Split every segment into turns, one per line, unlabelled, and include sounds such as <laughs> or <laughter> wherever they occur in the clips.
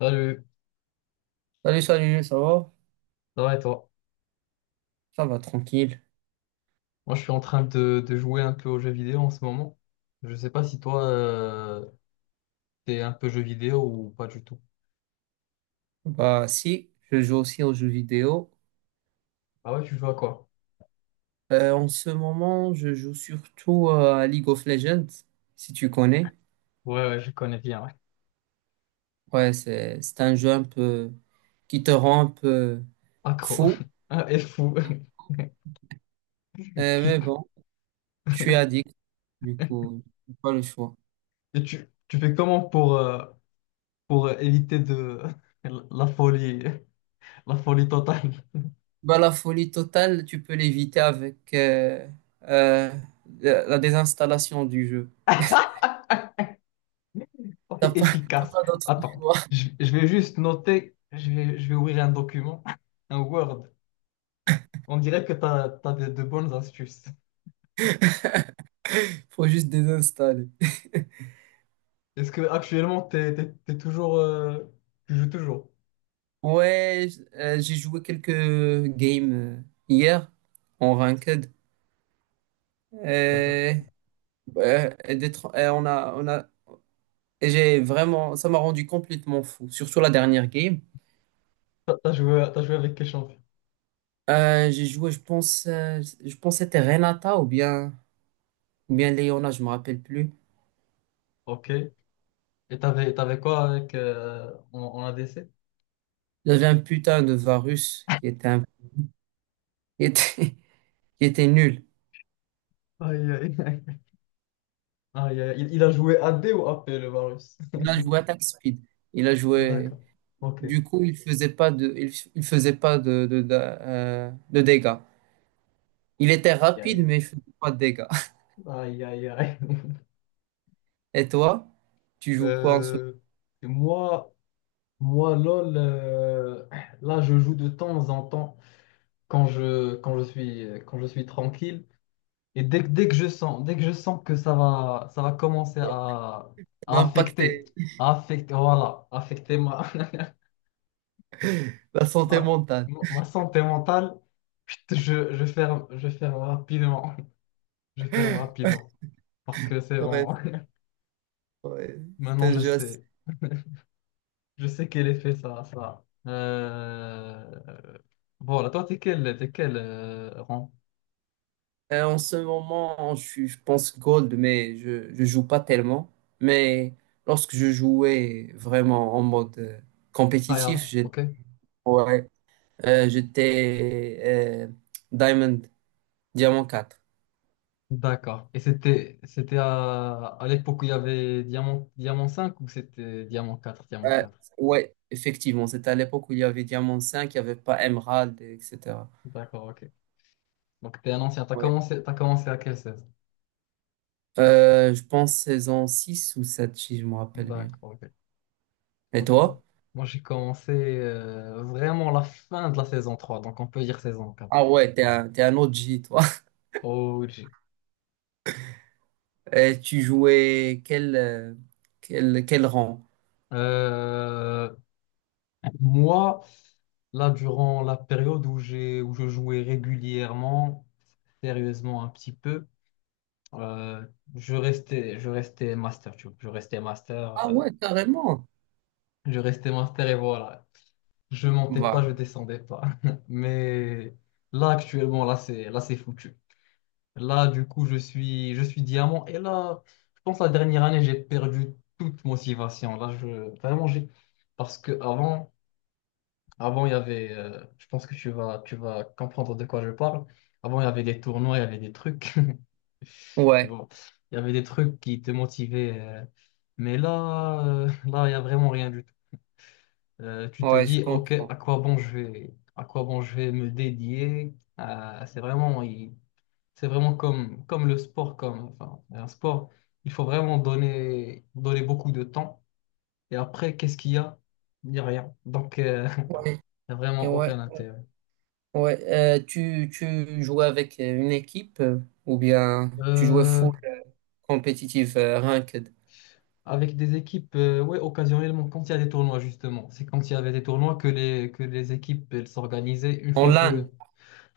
Salut,
Salut, salut, ça va?
ça va et toi?
Ça va, tranquille.
Moi je suis en train de jouer un peu aux jeux vidéo en ce moment. Je sais pas si toi t'es un peu jeu vidéo ou pas du tout.
Bah si, je joue aussi aux jeux vidéo.
Ah ouais, tu joues à quoi?
En ce moment, je joue surtout à League of Legends, si tu connais.
Ouais, ouais, je connais bien, ouais.
Ouais, c'est un jeu un peu qui te rend un peu
Accro.
fou.
<laughs> Ah, et fou. <laughs> Qui-
Mais bon, je suis addict, du coup, j'ai pas le choix.
Et tu fais comment pour éviter de <laughs> la folie, la folie totale?
Bah la folie totale, tu peux l'éviter avec euh, la désinstallation du jeu.
<laughs>
T'as
C'est
pas, <laughs> t'as
efficace.
pas d'autre
Attends,
choix.
je vais juste noter, je vais ouvrir un document, <laughs> un Word. On dirait que t'as de bonnes astuces.
<laughs> Faut juste désinstaller.
Est-ce que actuellement t'es toujours tu joues toujours?
Ouais, j'ai joué quelques games hier en ranked.
D'accord.
Euh, euh, d'être- on a, et J'ai vraiment, ça m'a rendu complètement fou. Surtout la dernière game.
T'as joué avec quel champion?
J'ai joué, je pense que c'était Renata ou bien Leona, je me rappelle plus.
Ok. Et t'avais quoi avec en, en ADC?
J'avais un putain de Varus qui était, qui était, <laughs> qui était nul.
Aïe, aïe, aïe. Aïe, aïe. Il a joué AD ou AP le Varus?
Il a joué attack speed. Il a
<laughs>
joué.
D'accord. Ok.
Du coup, il faisait pas de dégâts. Il était rapide,
Aïe,
mais il faisait pas de dégâts. <laughs>
aïe, aïe. Aïe, aïe.
Et toi, tu joues quoi en ce moment?
Euh, et moi moi LOL, là je joue de temps en temps quand je suis tranquille. Et dès que je sens, dès que je sens que ça va commencer
Ça
à
va
affecter,
impacter
à affecter, voilà, affecter ma,
la
<laughs>
santé
ma,
mentale.
ma santé mentale. Chut, je ferme rapidement, <laughs> je ferme
<laughs>
rapidement, parce que c'est bon.
Ouais,
<laughs>
ouais, c'est
Maintenant,
un jeu assez-
je sais quel effet ça, a, ça. A. Voilà, toi, t'es quel rang?
En ce moment, je suis, je pense gold, mais je joue pas tellement. Mais lorsque je jouais vraiment en mode compétitif,
Tryhard,
j'étais
ok?
ouais, j'étais Diamond, Diamant 4.
D'accord. Et c'était à l'époque où il y avait Diamant, Diamant 5, ou c'était Diamant 4, Diamant
Euh,
4.
ouais, effectivement, c'était à l'époque où il y avait Diamant 5, il n'y avait pas Emerald, etc.
D'accord, ok. Donc t'es un ancien, t'as commencé à quelle saison?
Je pense saison 6 ou 7 si je me rappelle bien.
D'accord, ok.
Et
Ok.
toi?
Moi j'ai commencé vraiment la fin de la saison 3, donc on peut dire saison
Ah
4.
ouais, t'es un O G toi.
Oh.
<laughs> Et tu jouais quel rang?
Euh, moi, Là, durant la période où je jouais régulièrement, sérieusement un petit peu, euh, je restais master, tu vois. Je restais master.
Ah ouais, carrément.
Je restais master et voilà. Je montais pas, je
Bah,
descendais pas. <laughs> Mais là, actuellement, là, c'est foutu. Là, du coup, je suis diamant. Et là, je pense la dernière année, j'ai perdu toute motivation. Là, je, vraiment, j'ai. Parce que avant, avant, il y avait. Je pense que tu vas comprendre de quoi je parle. Avant, il y avait des tournois, il y avait des trucs. <laughs> Tu
ouais,
vois, il y avait des trucs qui te motivaient. Mais là, là, il y a vraiment rien du tu te
ouais, je
dis, OK,
comprends.
à quoi bon je vais me dédier? C'est vraiment, c'est vraiment comme, comme le sport, comme, enfin, un sport, il faut vraiment donner, donner beaucoup de temps. Et après, qu'est-ce qu'il y a? Il n'y a rien. Donc,
Ouais,
<laughs> il n'y a
et
vraiment
ouais,
aucun intérêt.
ouais. Tu jouais avec une équipe ou bien tu jouais
Euh,
full compétitive ranked?
Avec des équipes, ouais, occasionnellement, quand il y a des tournois, justement, c'est quand il y avait des tournois que les équipes, elles s'organisaient une
En
fois que...
LAN?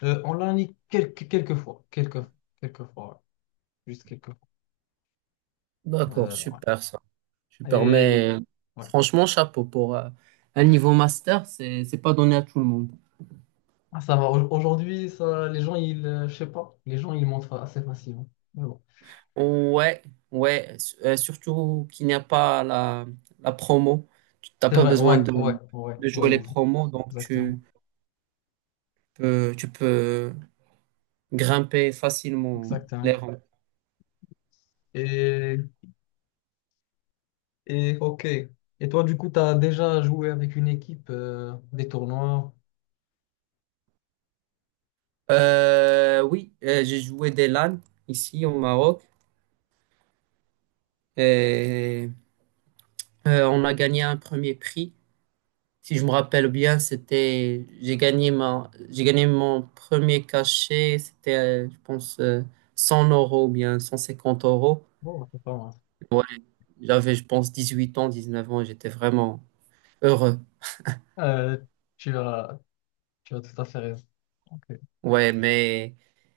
On l'a mis quelques, quelques fois, ouais, juste quelques.
D'accord,
Ouais.
super ça. Super,
Et
mais
ouais.
franchement, chapeau pour un niveau master, c'est pas donné à tout le monde.
Ah, ça va. Aujourd'hui, ça, les gens, je sais pas, les gens, ils montrent assez facilement. Mais bon.
Ouais, ouais, surtout qu'il n'y a pas la, la promo. Tu n'as
C'est
pas
vrai,
besoin
ouais, ouais, ouais,
de
ouais,
jouer les
easy.
promos, donc
Exactement.
tu peux grimper facilement les
Exactement.
rangs.
Et, et ok. Et toi, du coup, tu as déjà joué avec une équipe, des tournois.
Oui, j'ai joué des LAN ici au Maroc et on a gagné un premier prix. Si je me rappelle bien, c'était, j'ai gagné mon premier cachet, c'était, je pense, 100 euros ou bien 150 euros.
Bon, bah, c'est pas mal.
Ouais, j'avais, je pense, 18 ans, 19 ans, et j'étais vraiment heureux.
Euh, Tu as, tu as tout à fait raison. Ok.
Ouais, mais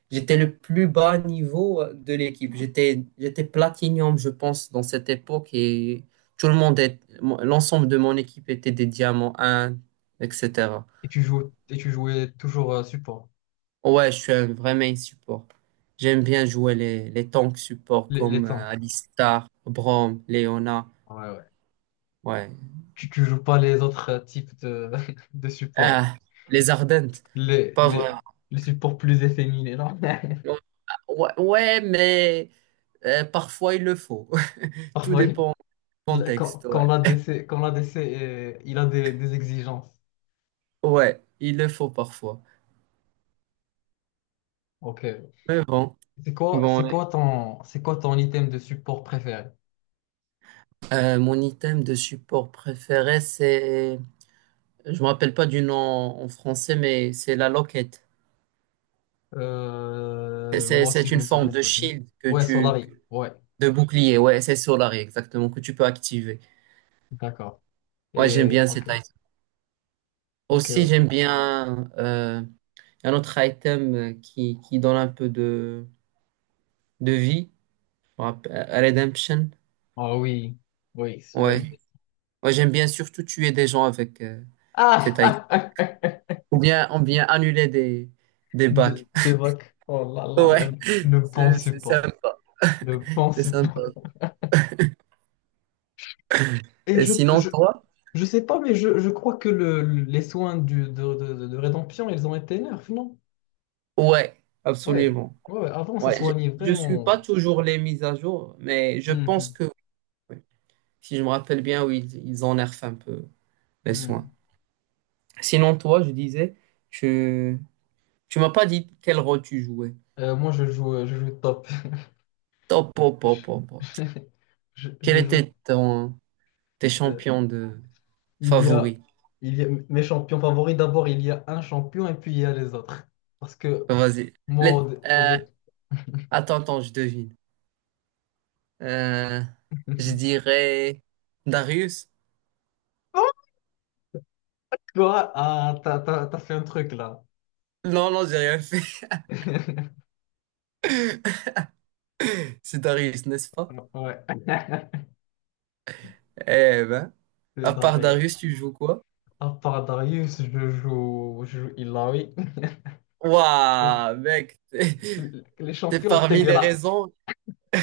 j'étais le plus bas niveau de l'équipe. J'étais platinum, je pense, dans cette époque et tout le monde est, l'ensemble de mon équipe était des diamants 1, etc.
Et tu joues, et tu jouais toujours support,
Ouais, je suis un vrai main support. J'aime bien jouer les tanks support
les
comme
tanks.
Alistar, Braum, Leona.
Ouais, ouais.
Ouais.
Tu joues pas les autres types de, <laughs> de supports.
Ah, les Ardentes.
les,
Pas vrai.
les, les supports plus efféminés, là.
Ouais, ouais, mais parfois il le faut.
<laughs>
<laughs> Tout
Parfois,
dépend du
quand,
contexte.
quand
Ouais.
l'ADC, quand l'ADC il a des exigences.
Ouais, il le faut parfois.
Ok.
Mais bon. Bon,
C'est quoi ton item de support préféré?
mon item de support préféré, c'est. Je me rappelle pas du nom en français, mais c'est la loquette. C'est
Moi aussi,
c'est
je
une
me
forme
souviens
de
pas du nom.
shield que
Ouais,
tu,
Solari. Ouais,
De bouclier, ouais, c'est Solary, exactement, que tu peux activer.
d'accord.
Ouais, j'aime
Et,
bien cet
ok,
item.
ok,
Aussi,
ok.
j'aime bien un autre item qui donne un peu de vie. On rappelle- Redemption.
Ah oui, oui,
Ouais. Ouais, j'aime bien surtout tuer des gens avec cet item.
Ah!
Ou bien annuler des
<laughs>
bacs.
Des
<laughs>
vagues. Oh là là là,
Ouais,
le bon
c'est
support.
sympa.
Le bon
C'est sympa.
support. Et
Et sinon, toi?
je sais pas, mais je crois que le, les soins de rédemption, ils ont été nerfs, non?
Ouais,
Ouais.
absolument.
Ouais, ouais, avant, ça
Ouais,
soignait
je suis pas
vraiment.
toujours les mises à jour, mais je pense
Mhm,
que. Ouais, si je me rappelle bien, oui, ils énervent un peu les soins.
mhm.
Sinon, toi, je disais, tu, tu m'as pas dit quel rôle tu jouais.
Je joue, je joue top.
Top, pop, pop, pop,
<laughs>
pop. Quel
Je joue.
était ton, tes
euh,
champions de
il y a,
favoris?
il y a mes champions favoris. D'abord, il y a un champion et puis il y a les autres. Parce que
Bah, vas-y.
moi,
Les- euh, Attends, attends, je devine. Euh, je
<laughs>
dirais Darius.
Oh. Toi, ah, t'as, t'as- T'as fait un truc là.
Non, non, j'ai rien fait.
<laughs>
<laughs> C'est Darius, n'est-ce pas?
Ouais. <laughs>
Eh ben,
C'est
à part
barré.
Darius, tu joues quoi?
À part Darius, je joue Ilaoi.
Waouh, mec, <laughs>
<laughs> Les
c'est
champions
parmi les
dégueulasses.
raisons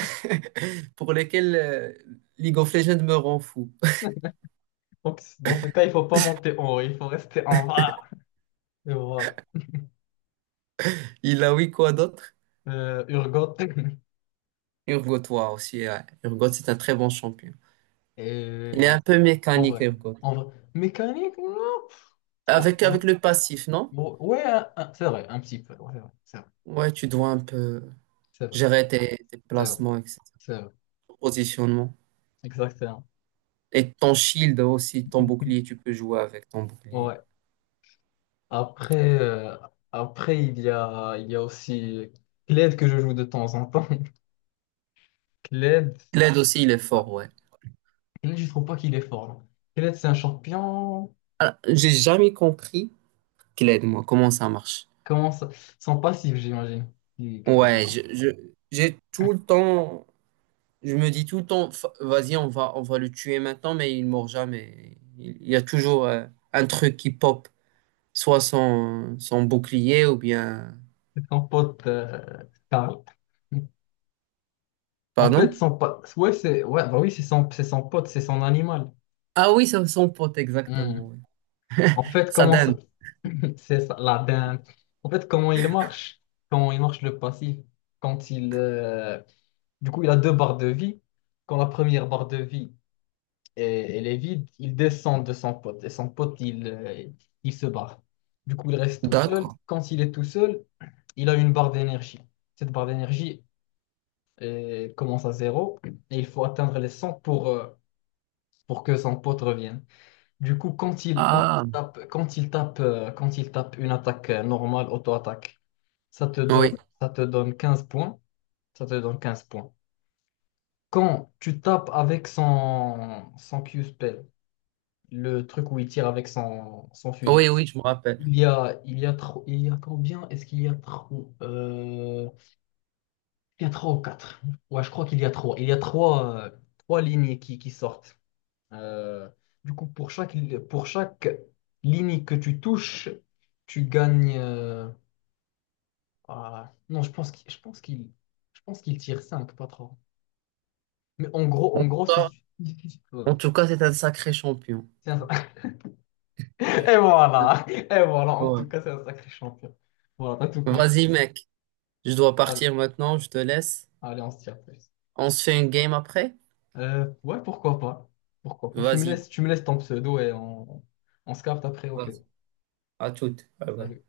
<laughs> pour lesquels League of Legends me rend fou.
Donc, dans ce cas, il faut pas monter en haut, il faut rester en bas. Et voilà.
<laughs> Il a oui quoi d'autre?
Urgot. <laughs>
Urgot, toi aussi. Ouais. Urgot, c'est un très bon champion. Il est
Et
un peu
en
mécanique,
vrai,
Urgot.
en vrai. Mécanique, non, ça
Avec,
va.
avec le passif, non?
Bon, ouais, c'est vrai, un petit peu. Ouais, ouais, c'est vrai,
Ouais, tu dois un peu
c'est vrai,
gérer tes, tes
c'est vrai,
placements, etc.
c'est vrai.
Ton positionnement.
Exactement.
Et ton shield aussi, ton bouclier, tu peux jouer avec ton bouclier.
Ouais. Après, après il y a aussi Kled que je joue de temps en temps. <laughs> Kled.
Kled aussi, il est
Ouais.
fort, ouais.
Kenneth, je trouve pas qu'il est fort, là. Kenneth, c'est un champion.
Alors, j'ai jamais compris Kled, moi, comment ça marche.
Comment ça... Sans passif, j'imagine. Que t'as pas
Ouais,
compris.
j'ai tout le temps je me dis tout le temps, Fa- vas-y, on va le tuer maintenant, mais il mord jamais. Il y a toujours un truc qui pop, soit son, son bouclier ou bien...
C'est son pote, Karl. En fait,
Pardon?
son pote. Ouais, c'est. Ouais, bah oui, c'est son pote, c'est son animal.
Ah oui, c'est son pote,
Hmm.
exactement. Oui.
En fait,
Sa
comment ça.
dinde.
<clears throat> C'est ça, la dinde. En fait, comment il marche? Comment il marche le passif? Quand il. Du coup, il a deux barres de vie. Quand la première barre de vie, et elle est vide, il descend de son pote. Et son pote, il se barre. Du coup, il reste tout seul.
D'accord.
Quand il est tout seul, il a une barre d'énergie. Cette barre d'énergie commence à zéro et il faut atteindre les 100 pour que son pote revienne. Du coup, quand il
Ah,
tape, quand il tape, quand il tape une attaque normale, auto-attaque,
oui,
ça te donne 15 points. Ça te donne 15 points. Quand tu tapes avec son Q-spell, le truc où il tire avec son fusil.
oui, oui, je me rappelle.
Il y a combien? Est-ce qu'il y a trop? Il y a trois ou quatre. Ouais, je crois qu'il y a trois. Il y a trois, trois lignes qui sortent. Euh, du coup, pour chaque ligne que tu touches, tu gagnes. Non, je pense qu'il tire cinq, pas trois. Mais en gros, si
Toi,
tu- <laughs>
en
voilà.
tout cas, c'est un sacré champion.
C'est un- <laughs> Et voilà, et voilà. En
Ouais.
tout cas, c'est un sacré champion. Voilà, t'as tout compris.
Vas-y, mec, je dois
Allez.
partir maintenant, je te laisse.
Allez, on se tire plus.
On se fait une game après?
Ouais, pourquoi pas. Pourquoi pas.
Vas-y.
Tu me laisses ton pseudo et on se capte après. Ok.
Vas-y. À toute. Bye bye.
Salut.